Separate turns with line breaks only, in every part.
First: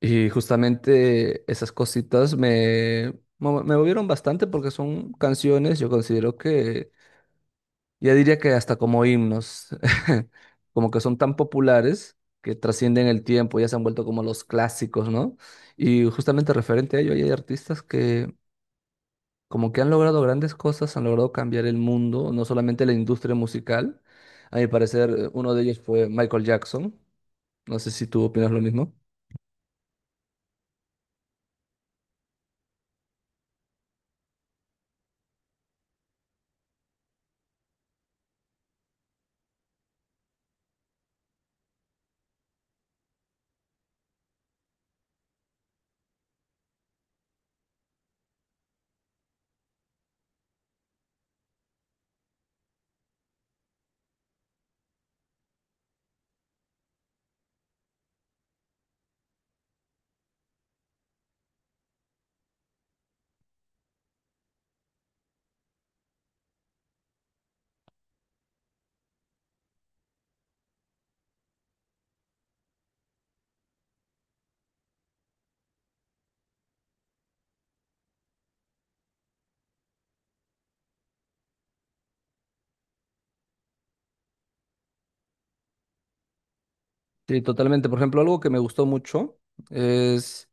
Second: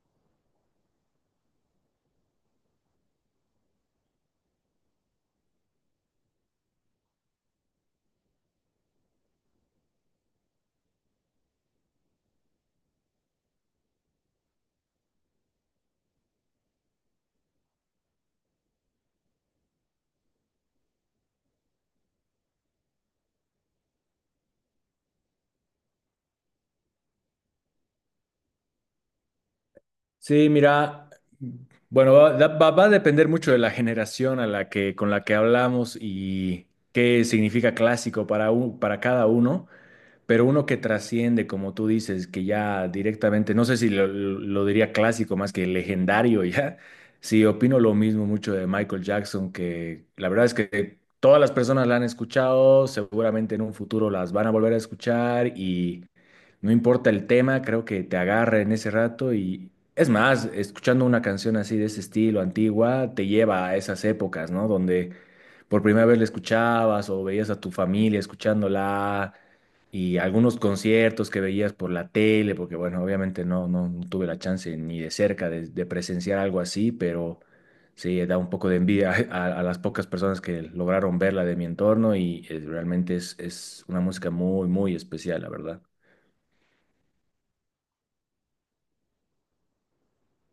Y justamente esas cositas me, me movieron bastante porque son canciones, yo considero que ya diría que hasta como himnos, como que son tan populares que trascienden el tiempo, ya se han vuelto como los clásicos, ¿no? Y justamente referente a ello, hay artistas que como que han logrado grandes cosas, han logrado cambiar el mundo, no solamente la industria musical. A mi parecer, uno de ellos fue Michael Jackson. No sé si tú opinas lo mismo.
Sí, mira, bueno, va a depender mucho de la generación a la que, con la que hablamos y qué significa clásico para, para cada uno. Pero uno que trasciende, como tú dices, que ya directamente, no sé si lo diría clásico más que legendario ya. Sí, opino lo mismo mucho de Michael Jackson, que la verdad es que todas las personas la han escuchado, seguramente en un futuro las van a volver a escuchar y no importa el tema, creo que te agarra en ese rato Es más, escuchando una canción así de ese estilo antigua, te lleva a esas épocas, ¿no? Donde por primera vez la escuchabas o veías a tu familia escuchándola y algunos conciertos que veías por la tele, porque bueno, obviamente no tuve la chance ni de cerca de presenciar algo así, pero sí, da un poco de envidia a las pocas personas que lograron verla de mi entorno y realmente es una música muy, muy especial, la verdad.
Sí, totalmente. Por ejemplo, algo que me gustó mucho es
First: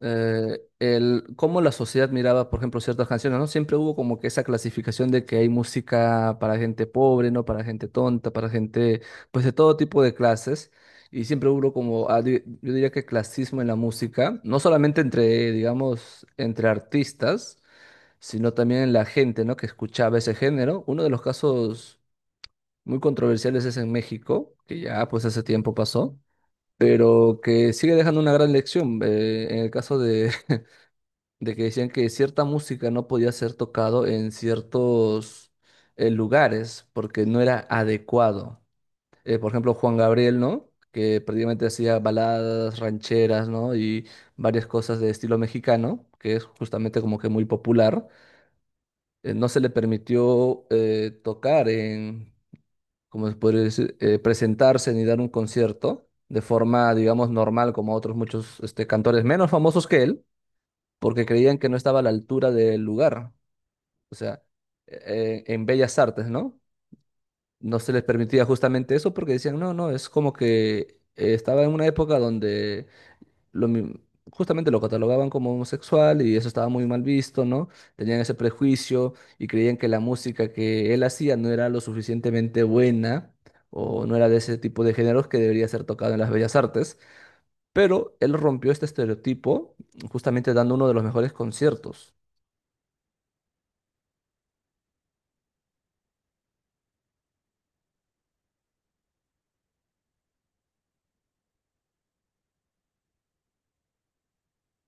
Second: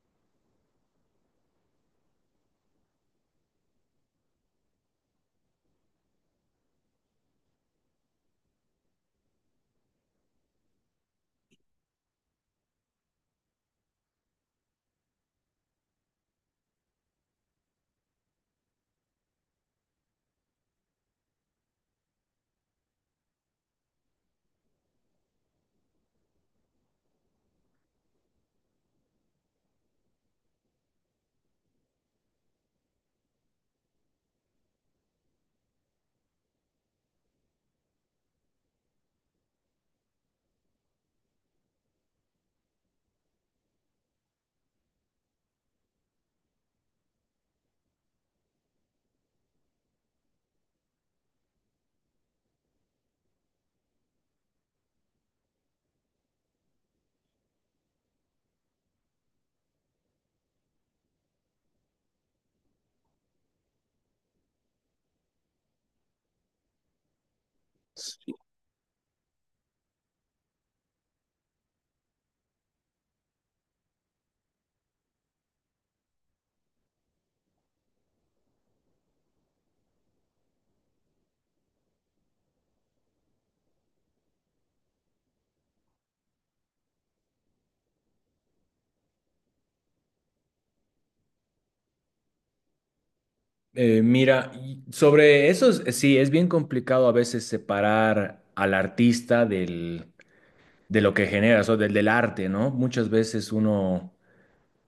el cómo la sociedad miraba, por ejemplo, ciertas canciones, ¿no? Siempre hubo como que esa clasificación de que hay música para gente pobre, ¿no? Para gente tonta, para gente, pues de todo tipo de clases. Y siempre hubo como, ah, yo diría que clasismo en la música, no solamente entre, digamos, entre artistas, sino también en la gente, ¿no? Que escuchaba ese género. Uno de los casos muy controversiales es en México, que ya pues hace tiempo pasó pero que sigue dejando una gran lección. En el caso de, de que decían que cierta música no podía ser tocado en ciertos lugares porque no era adecuado. Por ejemplo, Juan Gabriel, ¿no? Que prácticamente hacía baladas rancheras, ¿no? Y varias cosas de estilo mexicano, que es justamente como que muy popular. No se le permitió tocar en, como se podría decir, presentarse ni dar un concierto de forma, digamos, normal, como otros muchos este, cantores menos famosos que él, porque creían que no estaba a la altura del lugar. O sea, en Bellas Artes, ¿no? No se les permitía justamente eso porque decían, no, no, es como que estaba en una época donde lo mi- justamente lo catalogaban como homosexual y eso estaba muy mal visto, ¿no? Tenían ese prejuicio y creían que la música que él hacía no era lo suficientemente buena o no era de ese tipo de géneros que debería ser tocado en las bellas artes, pero él rompió este estereotipo justamente dando uno de los mejores conciertos.
Mira, y sobre eso, sí, es bien complicado a veces separar al artista del de lo que generas o del arte, ¿no? Muchas veces uno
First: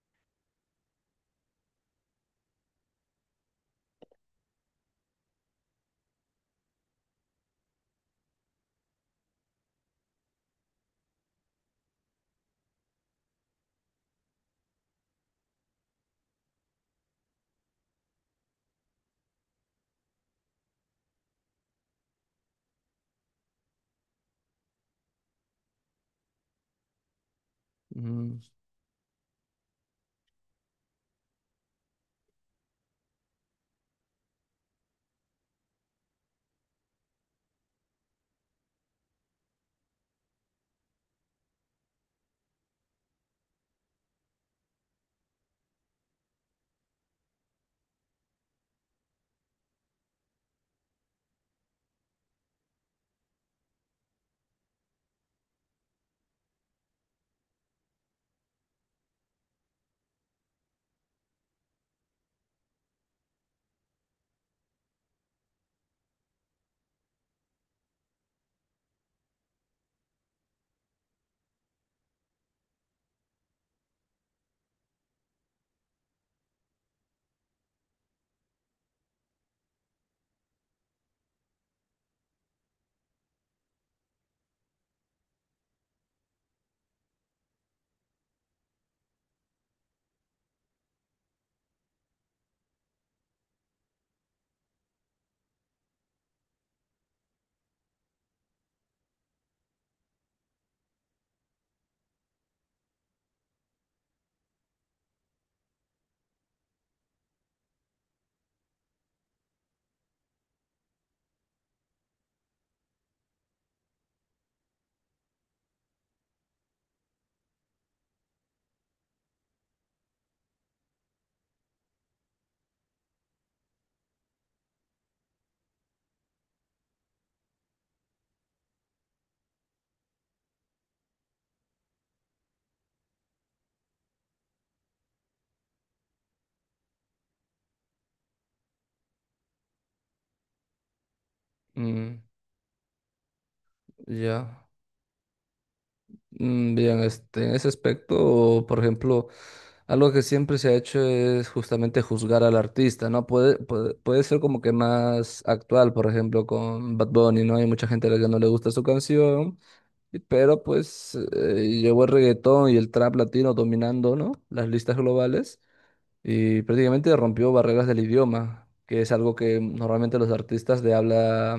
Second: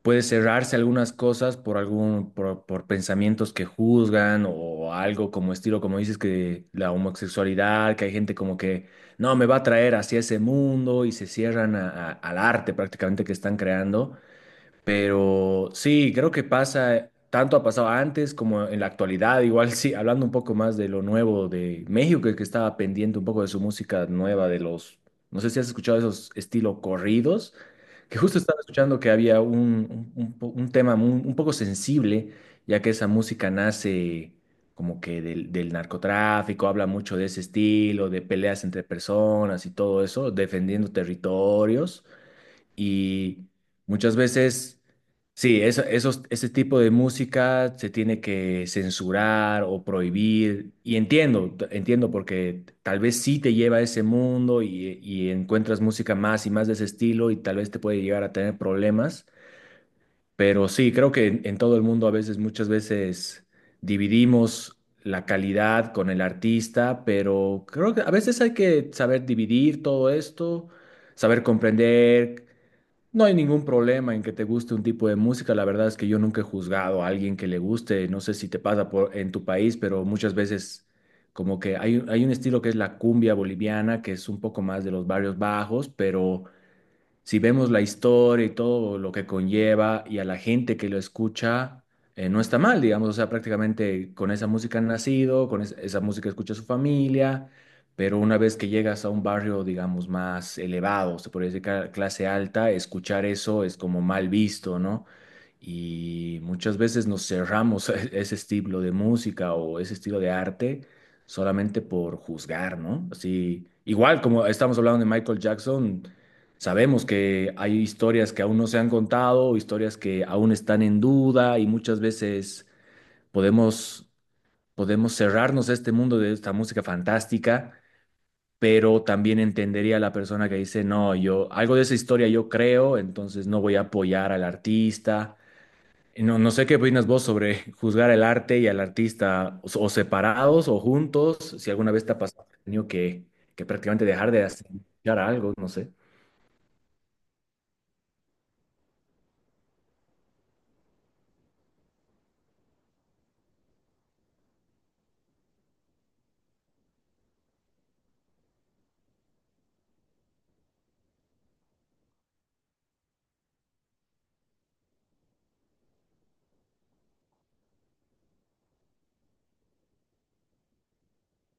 puede cerrarse algunas cosas por por pensamientos que juzgan o algo como estilo, como dices, que la homosexualidad, que hay gente como que no me va a traer hacia ese mundo y se cierran al arte prácticamente que están creando. Pero sí, creo que pasa, tanto ha pasado antes como en la actualidad, igual sí, hablando un poco más de lo nuevo de México, que estaba pendiente un poco de su música nueva, no sé si has escuchado esos estilo corridos, que justo
Mm,
estaba escuchando que había un tema un poco sensible, ya que esa música nace como que del narcotráfico, habla mucho de ese estilo, de peleas entre personas y todo eso, defendiendo territorios. Y muchas veces, sí, ese tipo de música se tiene que censurar o prohibir. Y entiendo, entiendo, porque tal vez sí te lleva a ese mundo y encuentras música más y más de ese estilo y tal vez te puede llegar a tener problemas. Pero sí, creo que en todo el mundo a veces, muchas veces dividimos la calidad con el artista, pero creo que a veces hay que saber dividir todo esto, saber comprender. No hay ningún problema en que te guste un tipo de música. La verdad es que yo nunca he juzgado a alguien que le guste. No sé si te pasa por, en tu país, pero muchas veces como que hay un estilo que es la cumbia boliviana, que es un poco más de los barrios bajos, pero si vemos la historia y todo lo que conlleva y a la gente que lo escucha, no está mal, digamos, o sea, prácticamente con esa música han nacido, con esa música escucha su familia, pero una vez que llegas a un barrio, digamos, más elevado, se podría decir clase alta, escuchar eso es como mal visto, ¿no? Y muchas veces nos cerramos a ese estilo de música o ese estilo de arte solamente por juzgar, ¿no? Así, igual como estamos hablando de Michael Jackson. Sabemos que hay historias que aún no se han contado, historias que aún están en duda y muchas veces podemos, podemos cerrarnos a este mundo de esta música fantástica, pero también entendería a la persona que dice, no, yo algo de esa historia yo creo, entonces no voy a apoyar al artista. Y no sé qué opinas vos sobre juzgar el arte y al artista, o separados o juntos, si alguna vez te ha
mm,
pasado, has tenido que prácticamente dejar de
ya.
hacer algo, no sé.
Mm, bien, este, en ese aspecto, por ejemplo, algo que siempre se ha hecho es justamente juzgar al artista, ¿no? Puede, puede ser como que más actual, por ejemplo, con Bad Bunny, ¿no? Hay mucha gente a la que no le gusta su canción, y- pero pues llegó el reggaetón y el trap latino dominando, ¿no? Las listas globales y prácticamente rompió barreras del idioma, que es algo que normalmente los artistas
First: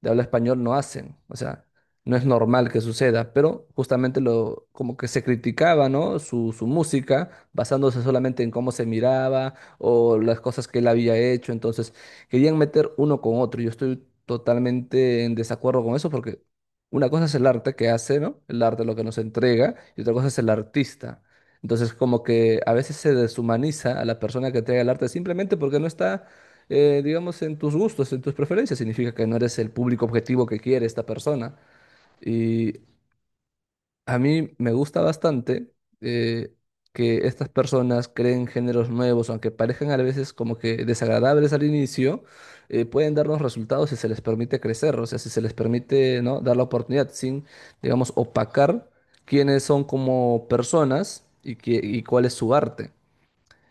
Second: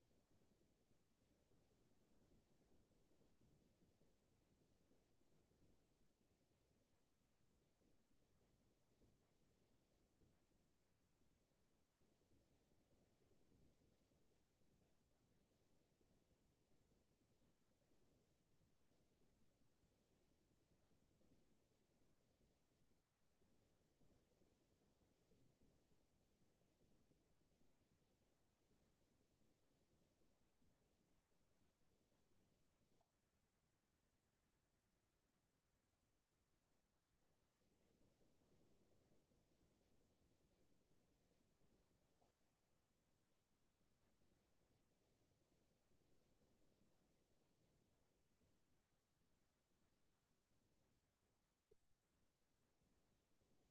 de habla español no hacen. O sea, no es normal que suceda, pero justamente lo, como que se criticaba, ¿no? Su música, basándose solamente en cómo se miraba o las cosas que él había hecho. Entonces, querían meter uno con otro. Yo estoy totalmente en desacuerdo con eso porque una cosa es el arte que hace, ¿no? El arte lo que nos entrega y otra cosa es el artista. Entonces, como que a veces se deshumaniza a la persona que entrega el arte simplemente porque no está, digamos, en tus gustos, en tus preferencias. Significa que no eres el público objetivo que quiere esta persona. Y a mí me gusta bastante eh, que estas personas creen géneros nuevos, aunque parezcan a veces como que desagradables al inicio, pueden darnos resultados si se les permite crecer, o sea, si se les permite, ¿no? Dar la oportunidad sin, digamos, opacar quiénes son como personas y, que, y cuál es su arte.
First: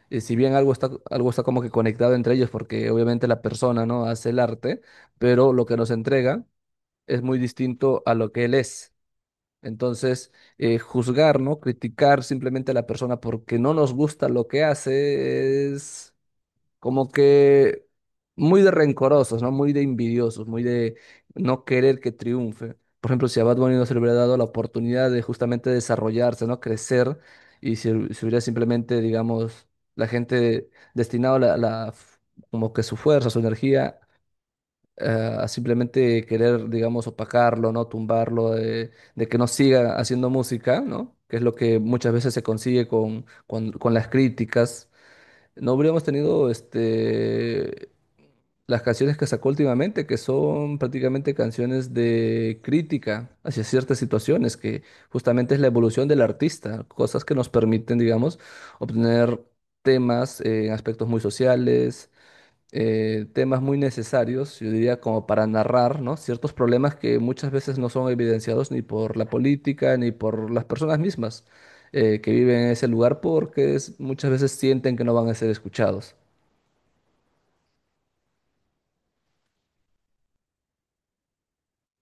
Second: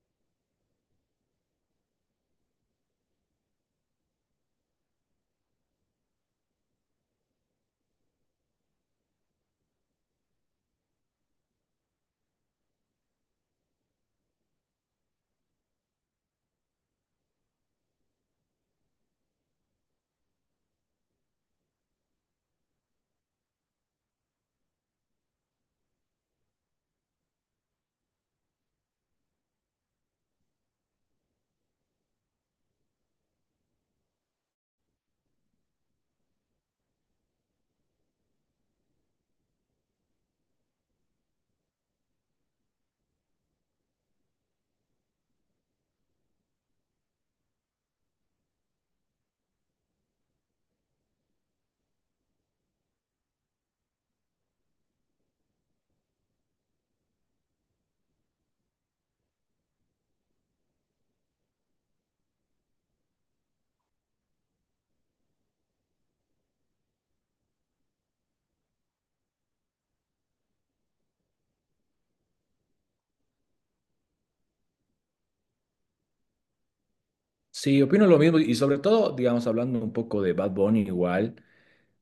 Si bien algo está como que conectado entre ellos, porque obviamente la persona, ¿no? hace el arte, pero lo que nos entrega es muy distinto a lo que él es. Entonces, juzgar, ¿no? Criticar simplemente a la persona porque no nos gusta lo que hace es como que muy de rencorosos, ¿no? Muy de envidiosos, muy de no querer que triunfe. Por ejemplo, si a Bad Bunny no se le hubiera dado la oportunidad de justamente desarrollarse, ¿no? Crecer y si, si hubiera simplemente, digamos, la gente destinado la, como que su fuerza, su energía a simplemente querer, digamos, opacarlo, ¿no? Tumbarlo, de que no siga haciendo música, ¿no? Que es lo que muchas veces se consigue con las críticas. No habríamos tenido este, las canciones que sacó últimamente, que son prácticamente canciones de crítica hacia ciertas situaciones, que justamente es la evolución del artista, cosas que nos permiten, digamos, obtener temas en aspectos muy sociales, temas muy necesarios, yo diría como para narrar, ¿no? Ciertos problemas que muchas veces no son evidenciados ni por la política ni por las personas mismas que viven en ese lugar porque es- muchas veces sienten que no van a ser escuchados.
Sí, opino lo mismo y sobre todo, digamos, hablando un poco de Bad Bunny igual,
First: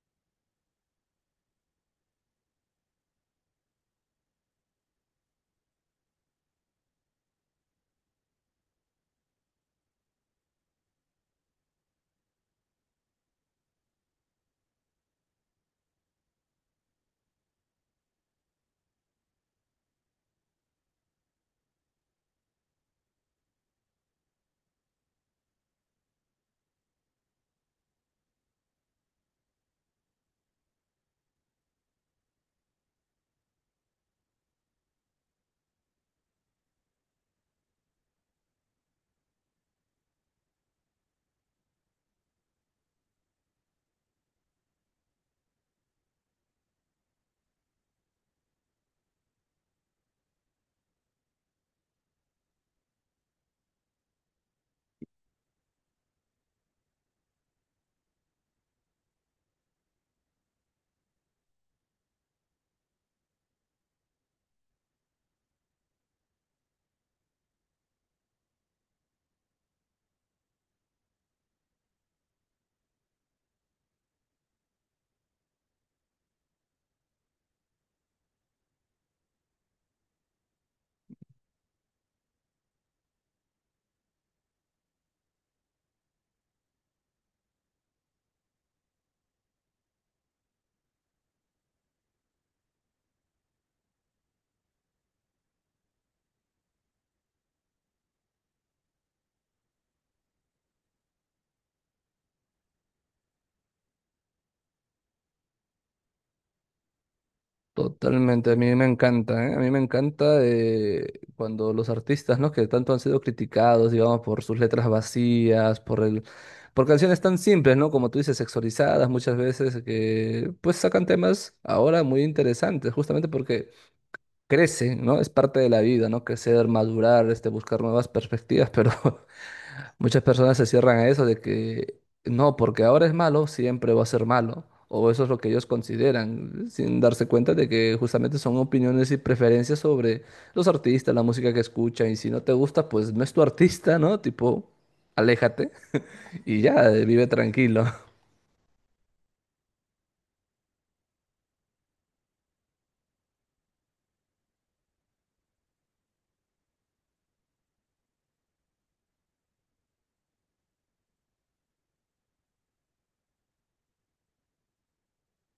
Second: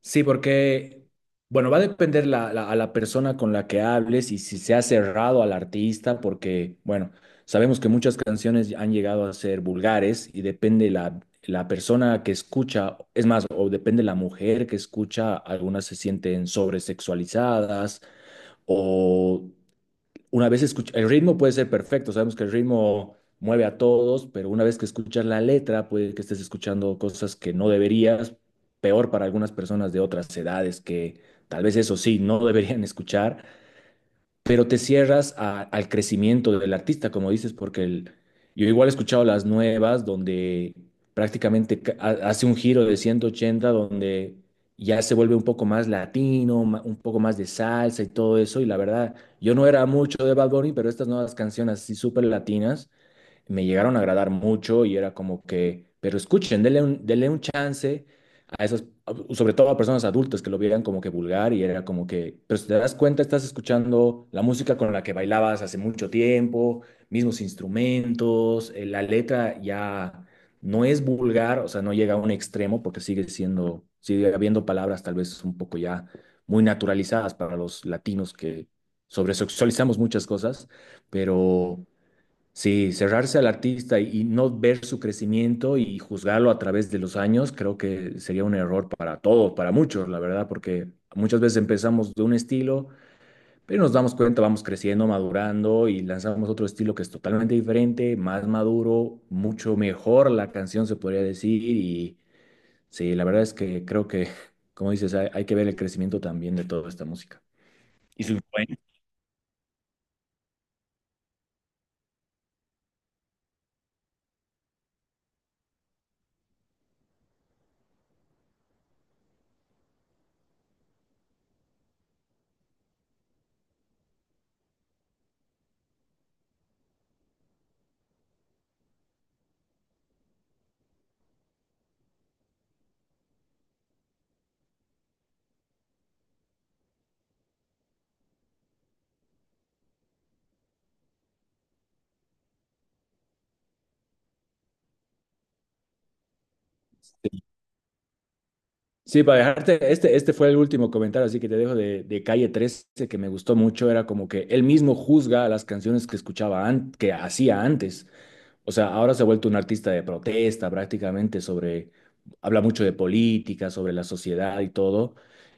sí, porque, bueno, va a depender a la persona con la que hables y si se ha cerrado al artista, porque, bueno, sabemos que muchas canciones han llegado a ser vulgares y depende la persona que escucha, es más, o depende la mujer que escucha, algunas se sienten sobresexualizadas una vez escucha, el ritmo puede ser perfecto, sabemos que el ritmo mueve a todos, pero una vez que escuchas la letra, puede que estés escuchando cosas que no deberías, peor para algunas personas de otras edades que tal vez eso sí, no deberían escuchar, pero te cierras al crecimiento del artista, como dices, porque yo igual he escuchado las nuevas donde prácticamente hace un giro de 180 donde ya se vuelve un poco más latino, un poco más de salsa y todo eso, y la verdad, yo no era mucho de Bad Bunny, pero estas nuevas canciones así súper latinas me llegaron a agradar mucho y era como que, pero escuchen, denle un chance a esos, sobre todo a personas adultas que lo vieran como que vulgar y era como que, pero si te das cuenta, estás escuchando la música con la que bailabas hace mucho tiempo, mismos instrumentos, la letra ya no es vulgar, o sea, no llega a un extremo porque sigue siendo, sigue habiendo palabras tal vez un poco ya muy naturalizadas para los latinos que sobresexualizamos muchas cosas, pero sí, cerrarse al artista y no ver su crecimiento y juzgarlo a través de los años, creo que sería un error para todos, para muchos, la verdad, porque muchas veces empezamos de un estilo, pero nos damos cuenta, vamos creciendo, madurando y lanzamos otro estilo que es totalmente diferente, más maduro, mucho mejor la canción se podría decir. Y sí, la verdad es que creo que, como dices, hay que ver el crecimiento también de toda esta música. Y su
Totalmente, a mí
influencia.
me encanta, ¿eh? A mí me encanta cuando los artistas, ¿no? Que tanto han sido criticados, digamos, por sus letras vacías, por el, por canciones tan simples, ¿no? Como tú dices, sexualizadas muchas veces, que pues sacan temas ahora muy interesantes, justamente porque crece, ¿no? Es parte de la vida, ¿no? Crecer, madurar, este, buscar nuevas perspectivas, pero muchas personas se cierran a eso de que no, porque ahora es malo, siempre va a ser malo, o eso es lo que ellos consideran, sin darse cuenta de que justamente son opiniones y preferencias sobre los artistas, la música que escuchan, y si no te gusta, pues no es tu artista, ¿no? Tipo, aléjate y ya, vive tranquilo.
Sí, para dejarte, este fue el último comentario, así que te dejo de Calle 13 que me gustó mucho, era como que él mismo juzga las canciones que escuchaba, que hacía antes. O sea, ahora se ha vuelto un artista de protesta prácticamente habla mucho de política, sobre la sociedad y todo.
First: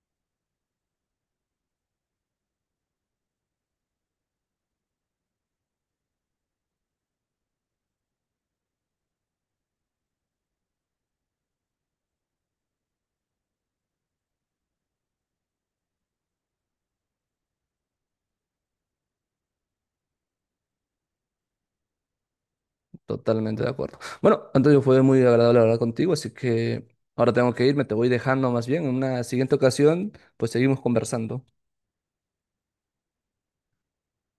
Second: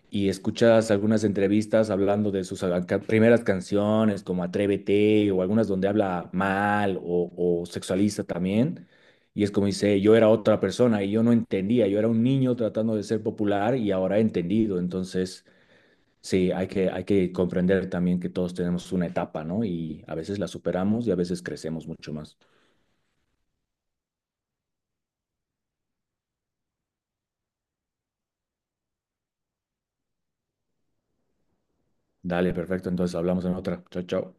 Y escuchas algunas entrevistas hablando de sus primeras canciones, como Atrévete, o algunas donde habla mal o sexualiza también. Y es como dice, yo era otra persona y yo no entendía, yo era un niño tratando de ser popular y ahora he entendido. Entonces, sí, hay que comprender también que todos tenemos una etapa, ¿no? Y a veces la superamos y a veces crecemos mucho más.
Totalmente de acuerdo. Bueno, Antonio, fue muy agradable hablar contigo, así que ahora tengo que irme, te voy dejando más bien. En una siguiente ocasión, pues seguimos conversando.
Dale, perfecto. Entonces hablamos en otra. Chao, chao.